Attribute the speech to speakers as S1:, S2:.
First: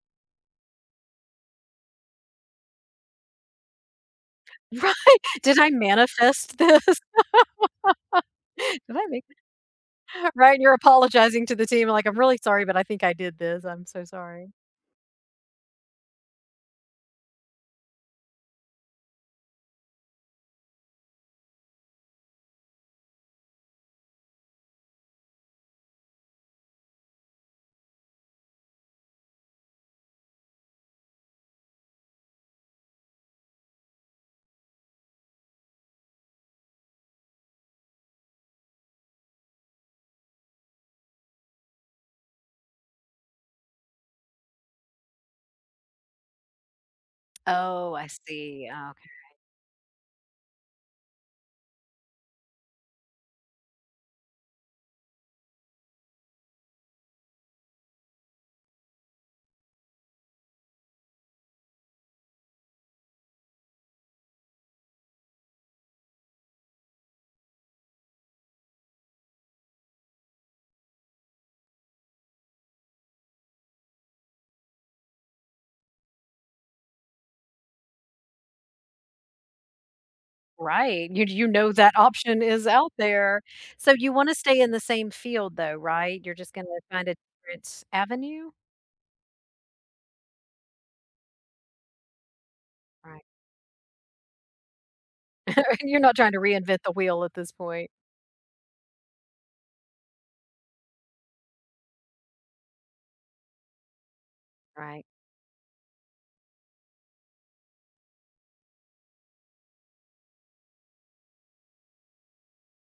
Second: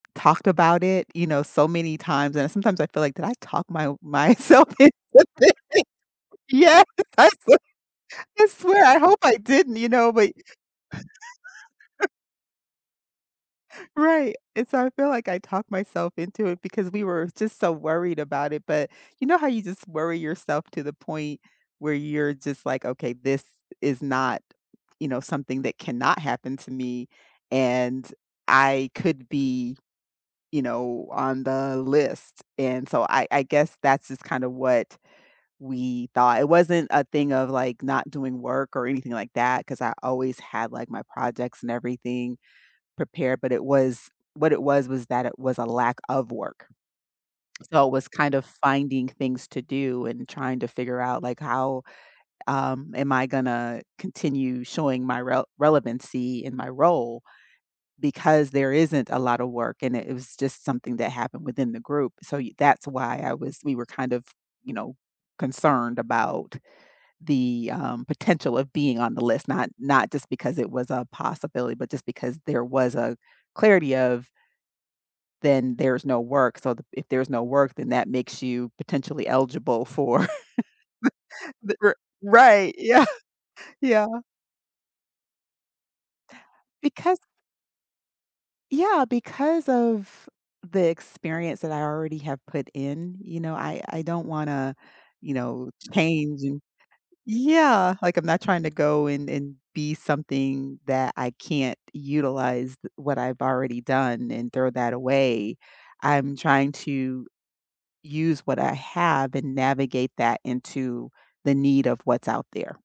S1: Talked about it, you know, so many times, and sometimes I feel like, "Did I talk my o myself into
S2: Right!
S1: this?"
S2: "Did I manifest this?"
S1: Yes! I sw I swear,
S2: "Did
S1: I
S2: I
S1: hope
S2: make
S1: I didn't, you know, but
S2: that?" Right, and you're apologizing to the team, like, "I'm really sorry, but I think I did this. I'm so
S1: Right,
S2: sorry."
S1: and so I feel like I talked myself into it because we were just so worried about it, but, you know how you just worry yourself to the point where you're just like, "Okay, this is not, you know, something that cannot happen to me and I could be, you know, on the list," and so, I I guess that's just kinda what we thought. It wasn't a thing of, like, not doing work or anything like that, 'cause I always had, like, my projects and everything prepared, but it was what it was was that it was a lack of work. So, it
S2: Oh,
S1: was
S2: I
S1: kind of
S2: see. Oh, okay.
S1: finding things to do and trying to figure out, like, how, um, am I gonna continue showing my rel relevancy in my role because there isn't a lotta work and it it was just something that happened within the group, so y that's why I was we were kind of, you know, concerned about the, um, potential of being on the list, not not just because it was a possibility, but just because there was a clarity of then there's no work, so th if there's no work, then that makes you potentially eligible for
S2: Right, you j you know
S1: the the
S2: that
S1: r
S2: option is
S1: Right,
S2: out
S1: yeah,
S2: there. So,
S1: yeah.
S2: you wanna stay in the same field, though, right? You're just gonna find a
S1: Because
S2: different avenue?
S1: Yeah, because of the experience that I already have put in,
S2: Right.
S1: you know, I I don't wanna, you know,
S2: You're not trying to
S1: change, and
S2: reinvent the wheel at this point.
S1: Yeah, like, I'm not tryna go and and be something that I can't utilized what I've already done and throw that
S2: Right.
S1: away. I'm trying to use what I have and navigate that into the need of what's out there.